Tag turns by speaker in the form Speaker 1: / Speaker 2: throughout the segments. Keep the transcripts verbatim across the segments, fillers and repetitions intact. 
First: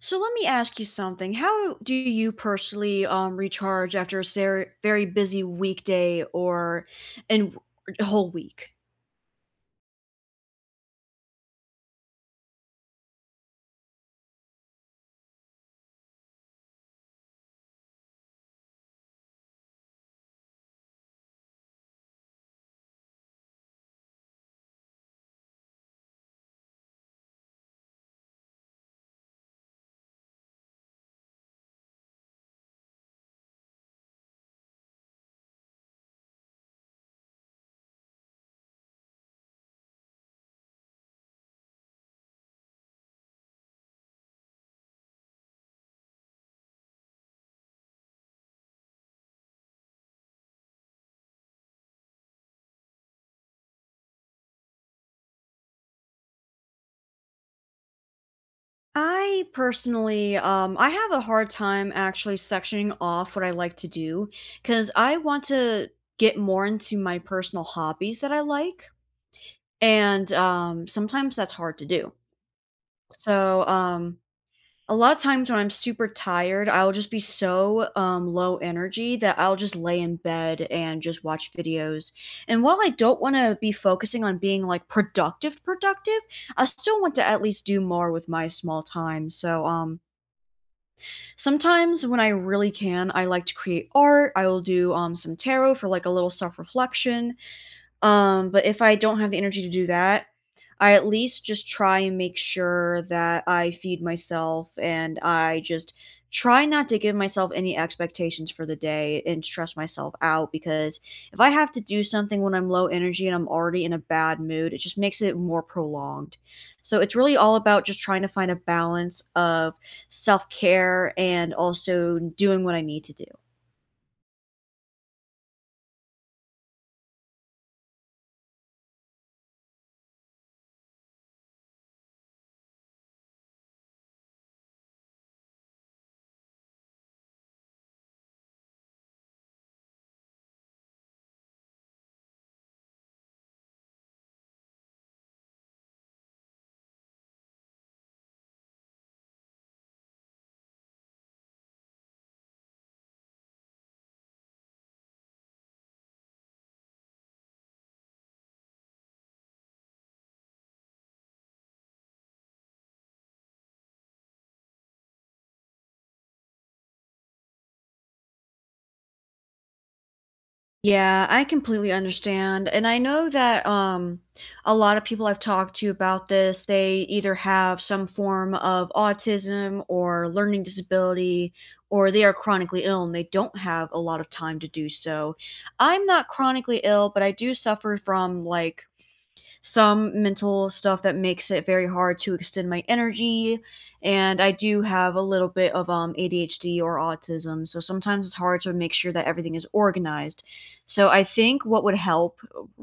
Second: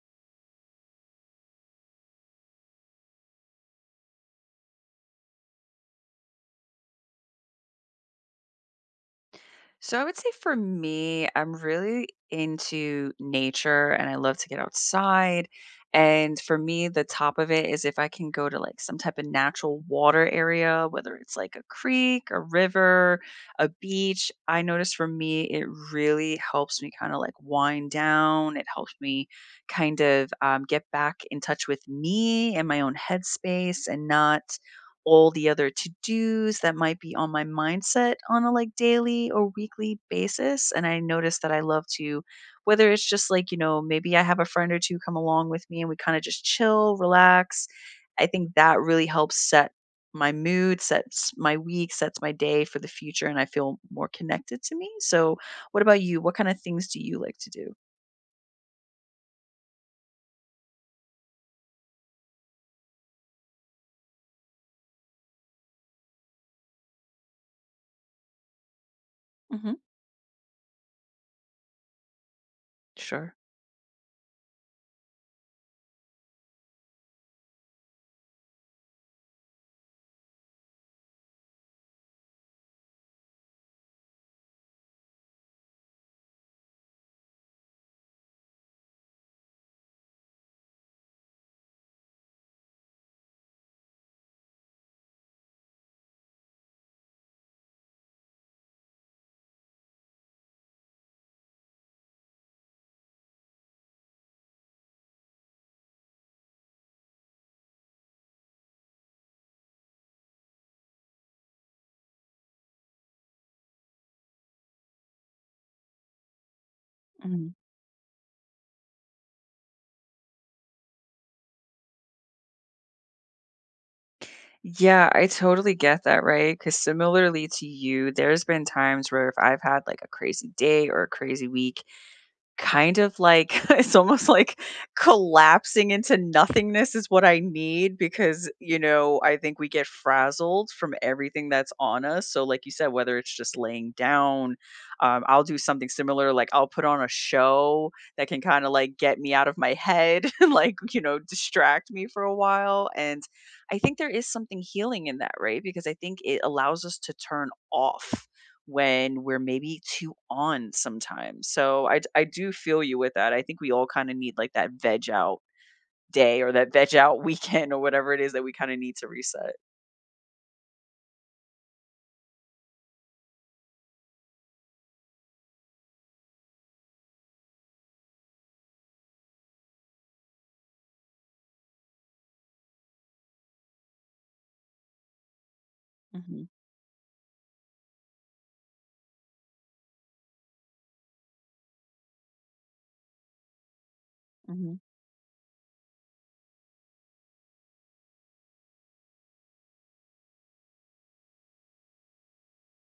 Speaker 1: So let me ask you something. How do you personally um, recharge after a ser- very busy weekday or and a whole week?
Speaker 2: So I would say for me, I'm really into nature and I love to get outside. And for me, the top of it is if I can go to like some type of natural water area, whether it's like a creek, a river, a beach. I notice for me, it really helps me kind of like wind down. It helps me kind of um, get back in touch with me and my own headspace and not all the other to-dos that might be on my mindset on a, like, daily or weekly basis, and I notice that I love to, whether it's just, like, you know, maybe I have a friend or two come along with me and we kinda just chill, relax. I think that really helps set my mood, sets my week, sets my day for the future, and I feel more connected to me. So, what about you? What kinda things do you like to do?
Speaker 1: I personally, um, I have a hard time actually sectioning off what I like to do because I want to get more into my personal hobbies that I like,
Speaker 2: Mhm.
Speaker 1: and um, sometimes that's hard to do.
Speaker 2: Sure.
Speaker 1: So um, A lot of times when I'm super tired, I'll just be so, um, low energy that I'll just lay in bed and just watch videos, and while I don't wanna be focusing on being, like, productive, productive, I still want to at least do more with my small time, so, um, sometimes when I really can, I like to create art, I will do, um, some tarot for, like, a little self-reflection, um, but if I don't have the energy to do that, I at least just try and make sure that I feed myself and I just try not to give myself any expectations for the day and stress myself out because if I have to do something when I'm low energy and I'm already in a bad mood, it just makes it more prolonged. So it's really
Speaker 2: Mhm.
Speaker 1: all about just trying to find a balance of self care and also doing what I need to do.
Speaker 2: Yeah, I totally get that, right? Because similarly to you, there's been times where if I've had like a crazy day or a crazy week, kind of like it's almost like collapsing into nothingness is what I need because, you know, I think we get frazzled from everything that's on us. So, like you said, whether it's just laying down, um, I'll do something similar. Like I'll put on a show that can kind of like get me out of my head, and like, you know, distract me for a while. And I think there is something healing in that, right? Because I think it allows us to turn off when we're maybe too on sometimes. So I d- I do feel you with that. I think we all kind of need like that veg out day or that veg out weekend or whatever it is that we kind of need to reset.
Speaker 1: Yeah, I completely understand, and I know that, um, a lot of people I've talked to about this, they either have some form of autism or learning disability, or they are chronically ill and they don't have a lot of time to do so. I'm not
Speaker 2: Hmm.
Speaker 1: chronically ill, but I do suffer from, like, some mental stuff that makes it very hard to extend my energy. And I
Speaker 2: Hmm.
Speaker 1: do have a little bit of um, A D H D or autism. So sometimes it's hard to make sure that everything is organized. So I think what would help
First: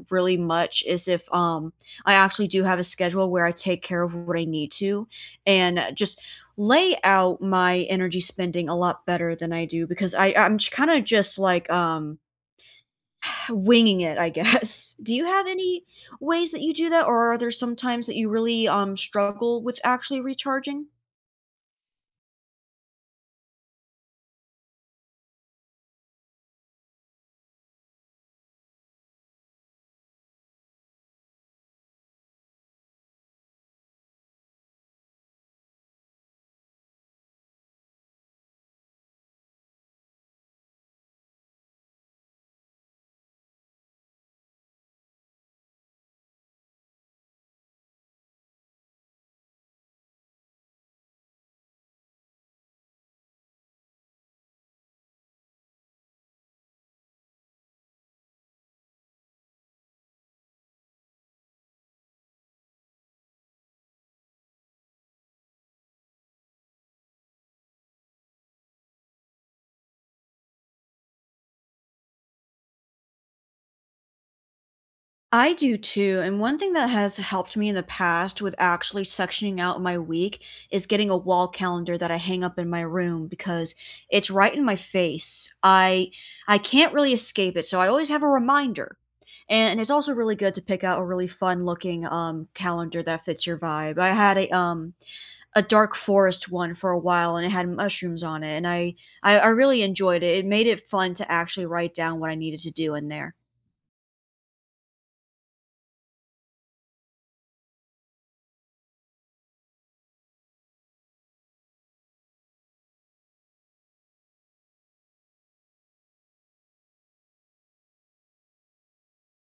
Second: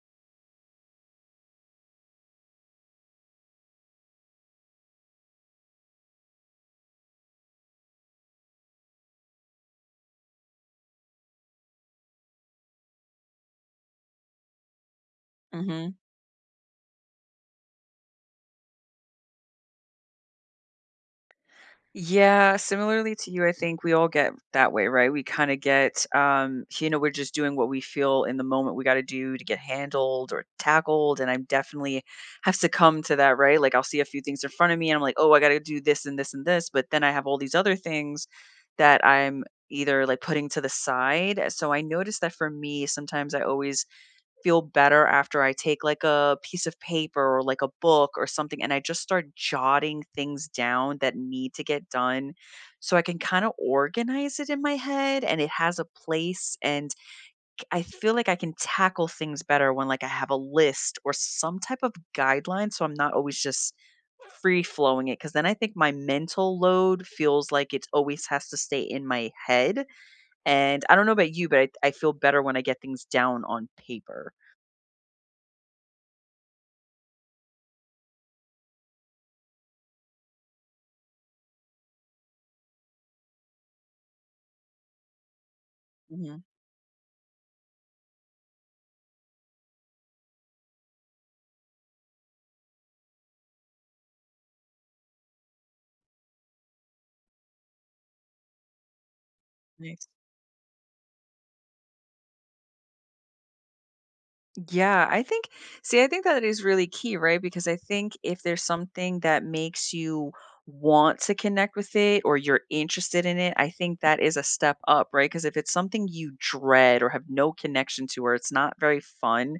Speaker 1: really much is if um, I actually do have a schedule where I take care of what I need to and just lay out my energy spending a lot better than I do because I I'm kind of just like um winging it, I guess. Do you have any
Speaker 2: Hmm.
Speaker 1: ways that you do that, or are there some times that you really, um, struggle with actually recharging?
Speaker 2: Yeah, similarly to you, I think we all get that way, right? We kind of get, um, you know, we're just doing what we feel in the moment we got to do to get handled or tackled. And I definitely have succumbed to that, right? Like I'll see a few things in front of me and I'm like, oh, I got to do this and this and this. But then I have all these other things that I'm either like putting to the side. So I noticed that for me, sometimes I always feel better after I take like a piece of paper or like a book or something and I just start jotting things down that need to get done so I can kind of organize it in my head and it has a place and I feel like I can tackle things better when like I have a list or some type of guideline so I'm not always just free flowing it because then I think my mental load feels like it always has to stay in my head. And I don't know about you, but I, I feel better when I get things down on paper.
Speaker 1: I do too, and one thing that has helped me in the past with actually sectioning out my week is getting a wall calendar that I hang up in my room because it's right in my face. I I can't really escape it, so I always have a reminder. And it's also really good to pick out a really fun looking, um, calendar that fits your vibe. I had a, um a dark forest one for a while and it had mushrooms on it and I, I i really
Speaker 2: Nice.
Speaker 1: enjoyed it. It made it fun to actually write down what I needed to do in there.
Speaker 2: Yeah, I think, see, I think that is really key, right? Because I think if there's something that makes you want to connect with it or you're interested in it, I think that is a step up, right? Because if it's something you dread or have no connection to or it's not very fun,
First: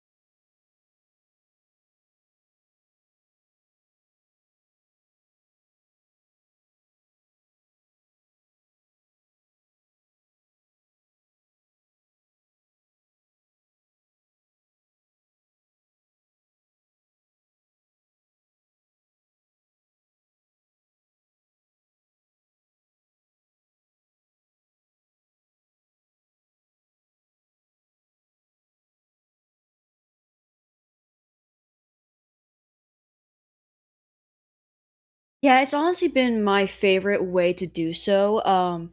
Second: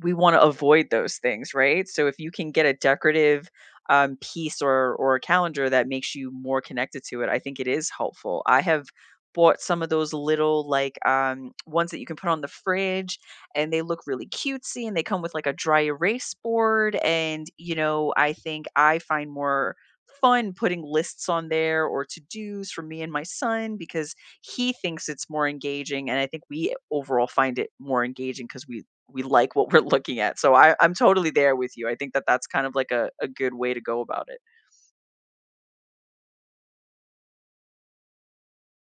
Speaker 2: we want to avoid those things, right? So if you can get a decorative um, piece or or a calendar that makes you more connected to it, I think it is helpful. I have bought some of those little like um ones that you can put on the fridge and they look really cutesy and they come with like a dry erase board. And, you know, I think I find more fun putting lists on there or to dos for me and my son because he thinks it's more engaging. And I think we overall find it more engaging because we, we like what we're looking at. So I, I'm totally there with you. I think that that's kind of like a, a good way to go about it.
Speaker 1: Yeah, it's honestly been my favorite way to do so, um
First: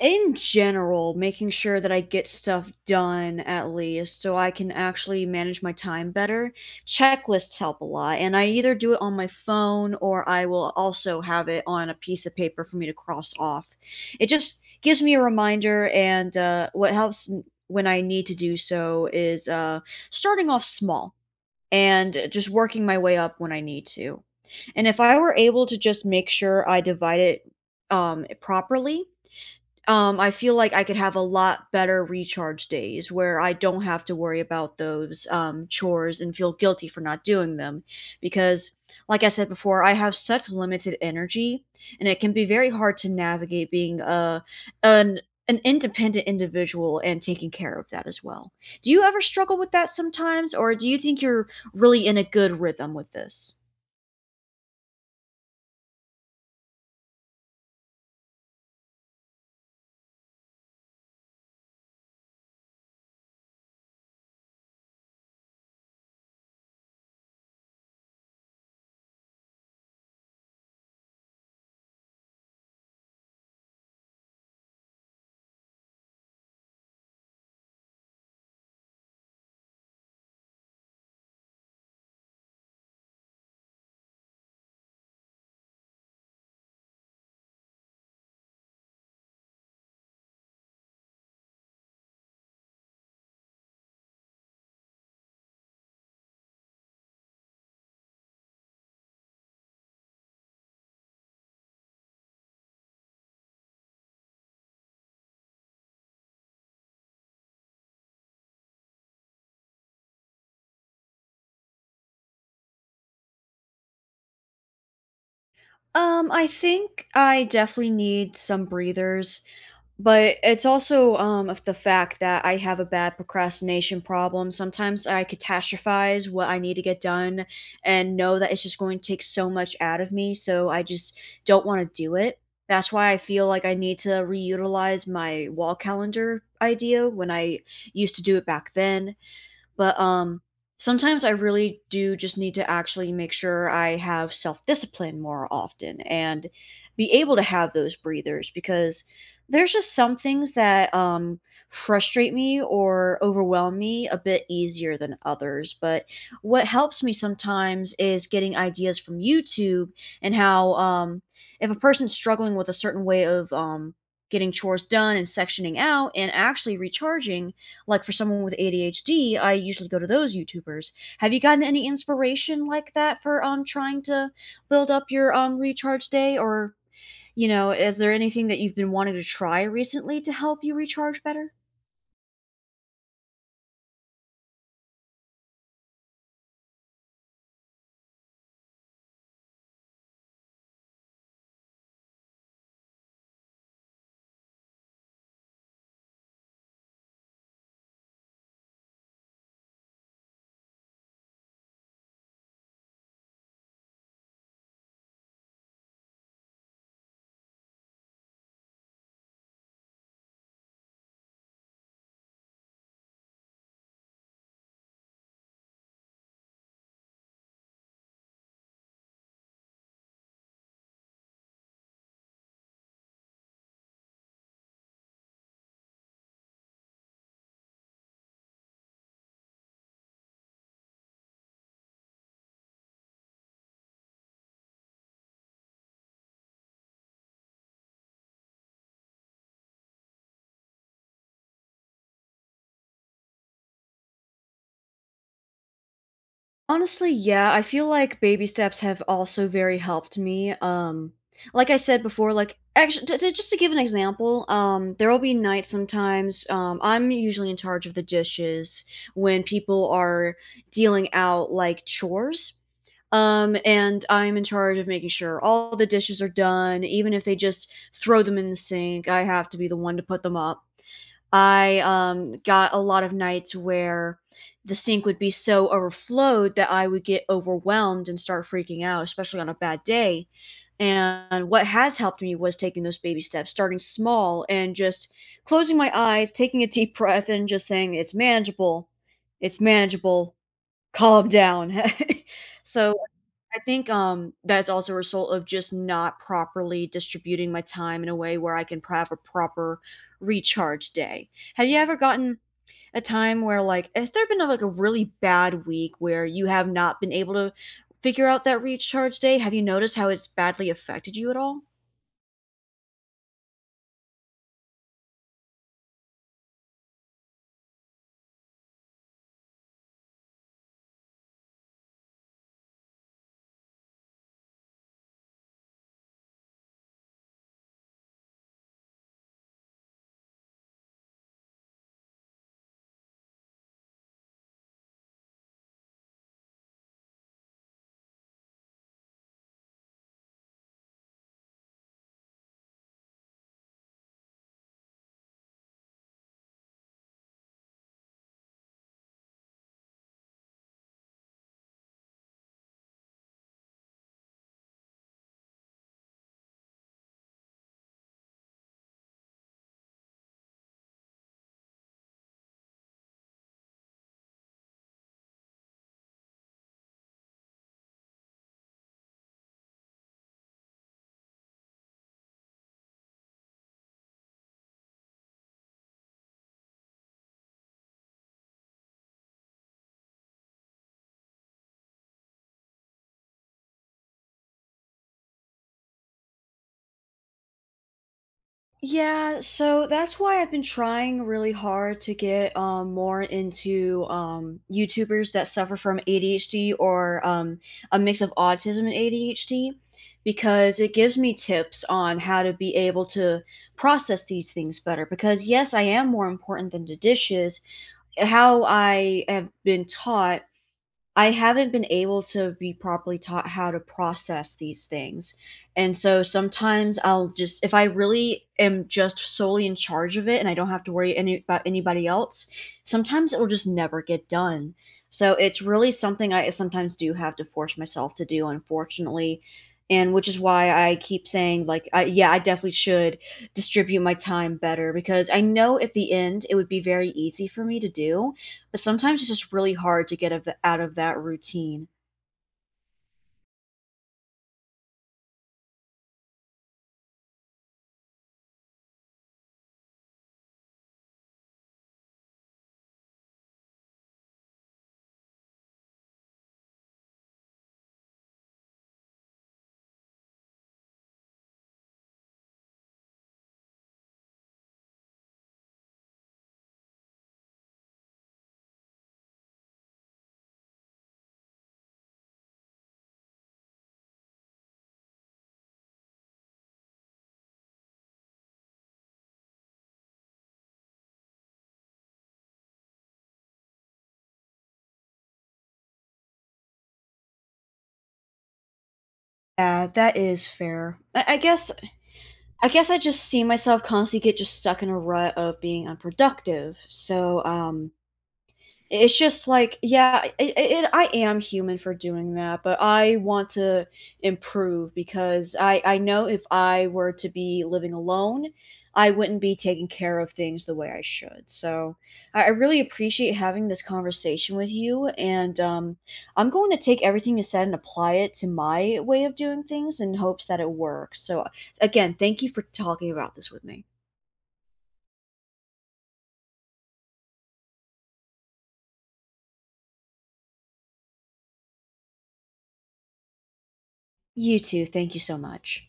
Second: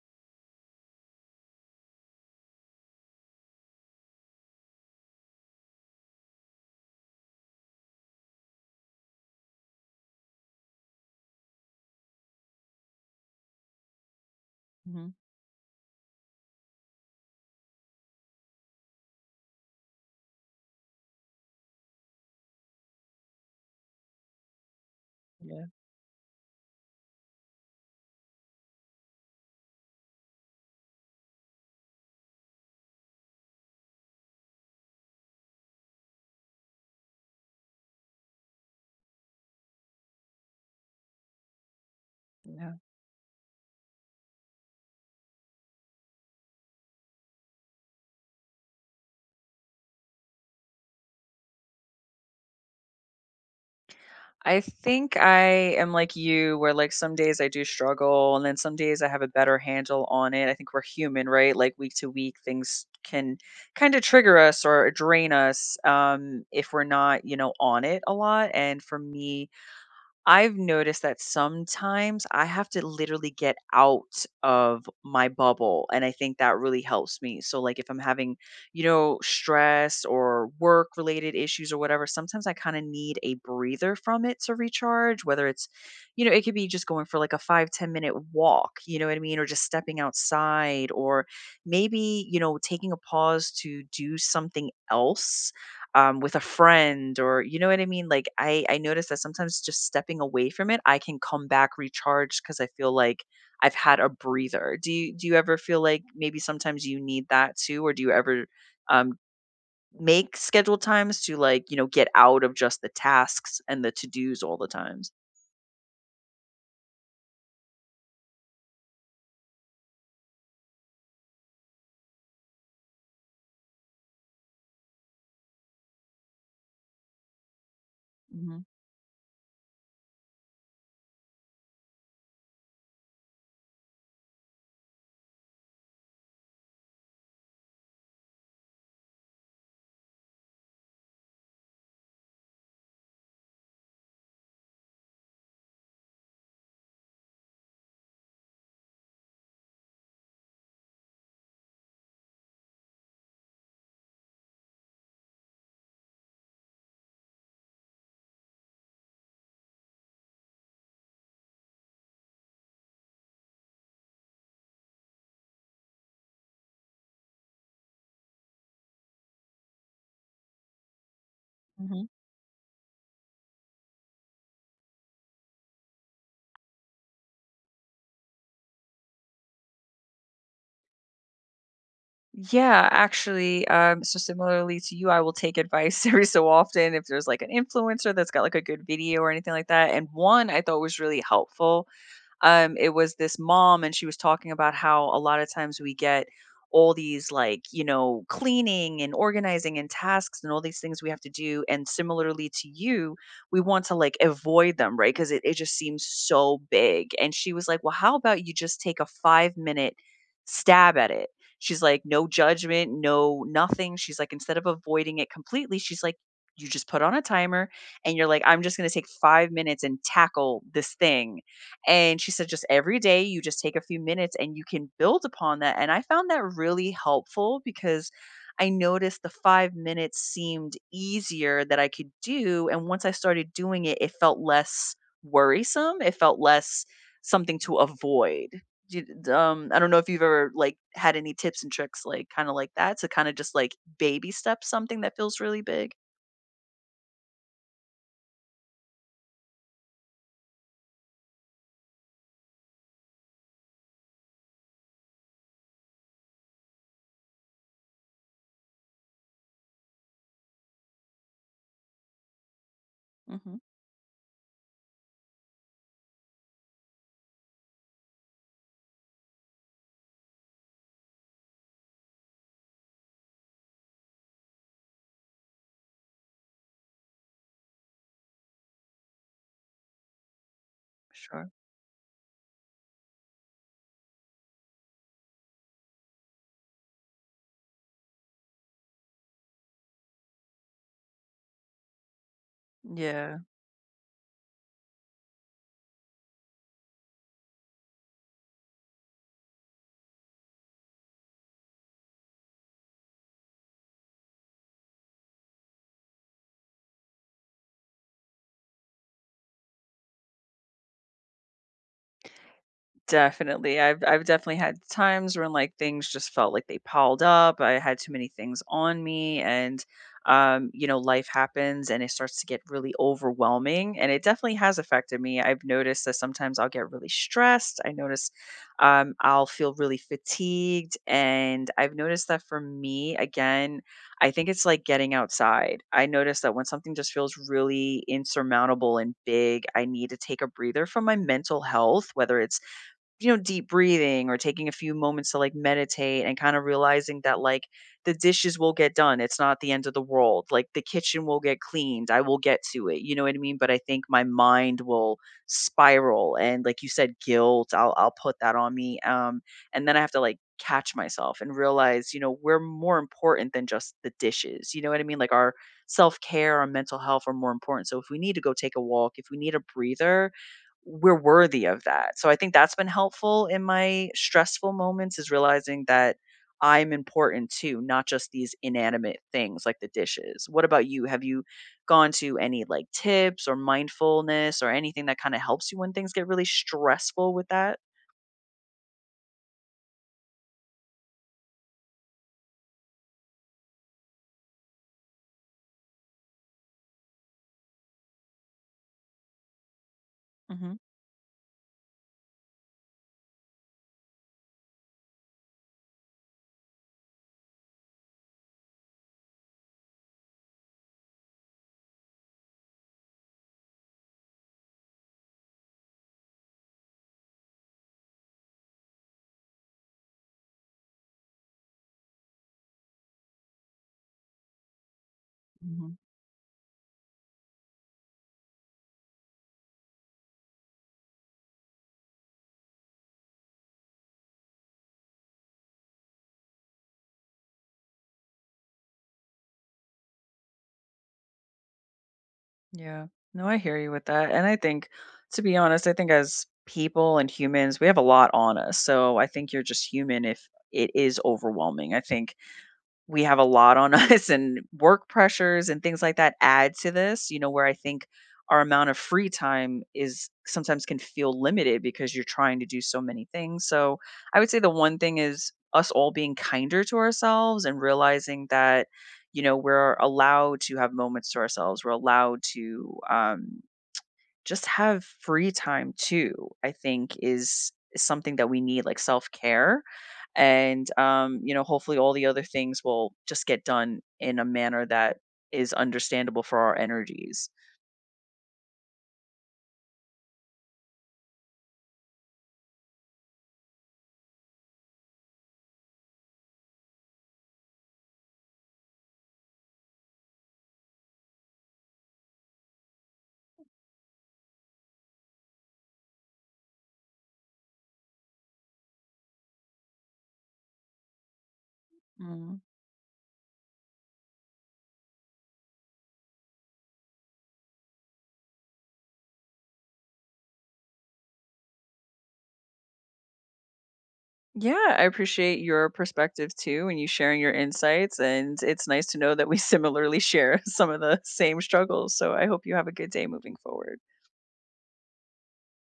Speaker 1: in general, making sure that I get stuff done at least so I can actually manage my time better. Checklists help a lot, and I either do it on my phone or I will also have it on a piece of paper for me to cross off. It just gives
Speaker 2: Mhm.
Speaker 1: me a reminder, and uh, what helps m- when I need to do so is uh, starting off small and just working my way up when I need to. And if I were
Speaker 2: Yeah,
Speaker 1: able to just make sure I divide it um, properly, um, I feel like I could have a lot better recharge days where I don't have to worry about those, um, chores and feel guilty for not doing them because, like I said before, I have such limited energy, and it can be very
Speaker 2: yeah.
Speaker 1: hard to navigate being a an an independent individual and taking care of that as well. Do you ever struggle with that sometimes, or do you think you're really in a good rhythm with this?
Speaker 2: I think I am like you, where like some days I do struggle, and then some days I have a better handle on it. I think we're human, right? Like week to week, things can kind of trigger us or drain us um, if we're not, you know, on it a lot. And for me, I've noticed that sometimes I have to literally get out of my bubble. And I think that really helps me. So, like, if I'm having, you know, stress or work related issues or whatever, sometimes I kind of need a breather from it to recharge, whether it's, you know, it could be just going for like a five to ten minute walk, you know what I mean? Or just stepping outside or maybe, you know, taking a pause to do something else um, with a friend or you know what I mean? Like I I notice that sometimes just stepping away from it, I can come back recharged because I feel like I've had a breather. Do you do you ever feel like maybe sometimes you need that too, or do you ever um, make scheduled times to like you know get out of just the tasks and the to dos all the times?
Speaker 1: Um, I think I definitely need some breathers. But it's also, um, of the fact that I have a bad procrastination problem. Sometimes I catastrophize what I need to get done and know that it's
Speaker 2: Mhm,
Speaker 1: just going to take so much out of me, so I just don't wanna do it. That's why I feel like I need to reutilize my wall calendar idea when I used to do it back then. But, um, sometimes I really do just need to actually make sure I have self-discipline more often and be able to have those breathers because there's just some things that, um, frustrate me or overwhelm me a bit easier than others. But what helps me sometimes is getting ideas from YouTube and how, um, if a person's struggling with a certain way of, um, getting chores done and sectioning out and actually recharging, like for someone with A D H D, I usually go to those YouTubers. Have you gotten any
Speaker 2: mhm.
Speaker 1: inspiration like that for um trying to build up your um recharge day or you know, is there anything that you've been wanting to try recently to help you recharge better?
Speaker 2: Yeah, actually, um, so similarly to you, I will take advice every so often if there's like an influencer that's got like a good video or anything like that. And one I thought was really helpful. Um, it was this mom, and she was talking about how a lot of times we get all these, like, you know, cleaning and organizing and tasks and all these things we have to do. And similarly to you, we want to like avoid them, right? Because it, it just seems so big. And she was like, Well, how about you just take a five minute stab at it? She's like, No judgment, no nothing. She's like, Instead of avoiding it completely, she's like, you just put on a timer and you're like, I'm just going to take five minutes and tackle this thing, and she said, just every day, you just take a few minutes and you can build upon that. And I found that really helpful because I noticed the five minutes seemed easier that I could do. And once I started doing it, it felt less worrisome. It felt less something to avoid. Do you- Um, I don't know if you've ever like had any tips and tricks like kind of like that to kind of just like baby step something that feels really big.
Speaker 1: Honestly, yeah, I feel like baby steps have also very helped me. Um, like I said before, like actually, t- t- just to give an example, um, there will be nights sometimes. Um, I'm usually in charge of the dishes when people are dealing out like chores.
Speaker 2: Hmm.
Speaker 1: Um, and I'm in charge of making sure all the dishes are done, even if they just throw them in the sink. I have to be the one to put them up. I, um, got a lot of nights where the sink would be so overflowed that I would get overwhelmed and start freaking out, especially on a bad day, and
Speaker 2: Sure.
Speaker 1: what has helped me was taking those baby steps, starting small and just closing my eyes, taking a deep breath, and just saying, "It's manageable. It's manageable. Calm down." So
Speaker 2: Yeah.
Speaker 1: I think, um, that's also a result of just not properly distributing my time in a way where I can pro have a proper recharge day. Have you ever gotten a time where, like, has there been, a, like, a really bad week where you have not been able to figure out that recharge day? Have you noticed how it's badly affected you at all?
Speaker 2: Definitely. I've I've definitely had times when like things just felt like they piled up. I had too many things on me and um, you know, life happens and it starts to get really overwhelming and it definitely has affected me. I've noticed that sometimes I'll get really stressed. I notice um I'll feel really fatigued and I've noticed that for me again, I think it's like getting outside. I notice that when something just feels really insurmountable and big, I need to take a breather from my mental health, whether it's you know, deep breathing or taking a few moments to like meditate and kind of realizing that like the dishes will get done. It's not the end of the world. Like the kitchen will get cleaned. I will get to it. You know what I mean? But I think my mind will spiral and like you said, guilt, I'll I'll put that on me. Um, and then I have to like catch myself and realize, you know, we're more important than just the dishes. You know what I mean? Like our self-care, our mental health are more important. So if we need to go take a walk, if we need a breather, we're worthy of that. So I think that's been helpful in my stressful moments is realizing that I'm important too, not just these inanimate things like the dishes. What about you? Have you gone to any like tips or mindfulness or anything that kind of helps you when things get really stressful with that?
Speaker 1: Yeah, so that's why I've been trying really hard to get um, more into um, YouTubers that suffer from A D H D or um, a mix of autism and A D H D
Speaker 2: Hmm.
Speaker 1: because it gives me tips on how to be able to process these things better. Because, yes, I am more important than the dishes. How I have been taught I haven't been able to be properly taught how to process these things. And so sometimes I'll just if I really am just solely in charge of it and I don't have to worry any about anybody else, sometimes it will just never get done. So it's
Speaker 2: Hmm.
Speaker 1: really something I sometimes do have to force myself to do, unfortunately. And which is why I keep saying, like, I, yeah, I definitely should distribute my time better because I know at the end it would be very easy for me to do but sometimes it's just really hard to get of the, out of that routine.
Speaker 2: Yeah. No, I hear you with that. And I think, to be honest, I think as people and humans, we have a lot on us. So I think you're just human if it is overwhelming. I think we have a lot on us and work pressures and things like that add to this, you know, where I think our amount of free time is sometimes can feel limited because you're trying to do so many things. So I would say the one thing is us all being kinder to ourselves and realizing that, you know, we're allowed to have moments to ourselves. We're allowed to um, just have free time too, I think is, is something that we need, like self care and um, you know hopefully all the other things will just get done in a manner that is understandable for our energies.
Speaker 1: Yeah, that is fair. I, I guess I guess I just see myself constantly get just stuck in a rut of being unproductive. So um it's just like, yeah, i it I am human for doing that, but I want to improve because I I know if I were to be living alone, I wouldn't be taking care of things the way I should, so I I
Speaker 2: Mm.
Speaker 1: really appreciate having this conversation with you, and, um, I'm going to take everything you said and apply it to my way of doing things in hopes that it works, so, again, thank you for talking about this with me.
Speaker 2: Yeah, I appreciate your perspective too and you sharing your insights and it's nice to know that we similarly share some of the same struggles, so I hope you have a good day moving forward.
Speaker 1: You too, thank you so much.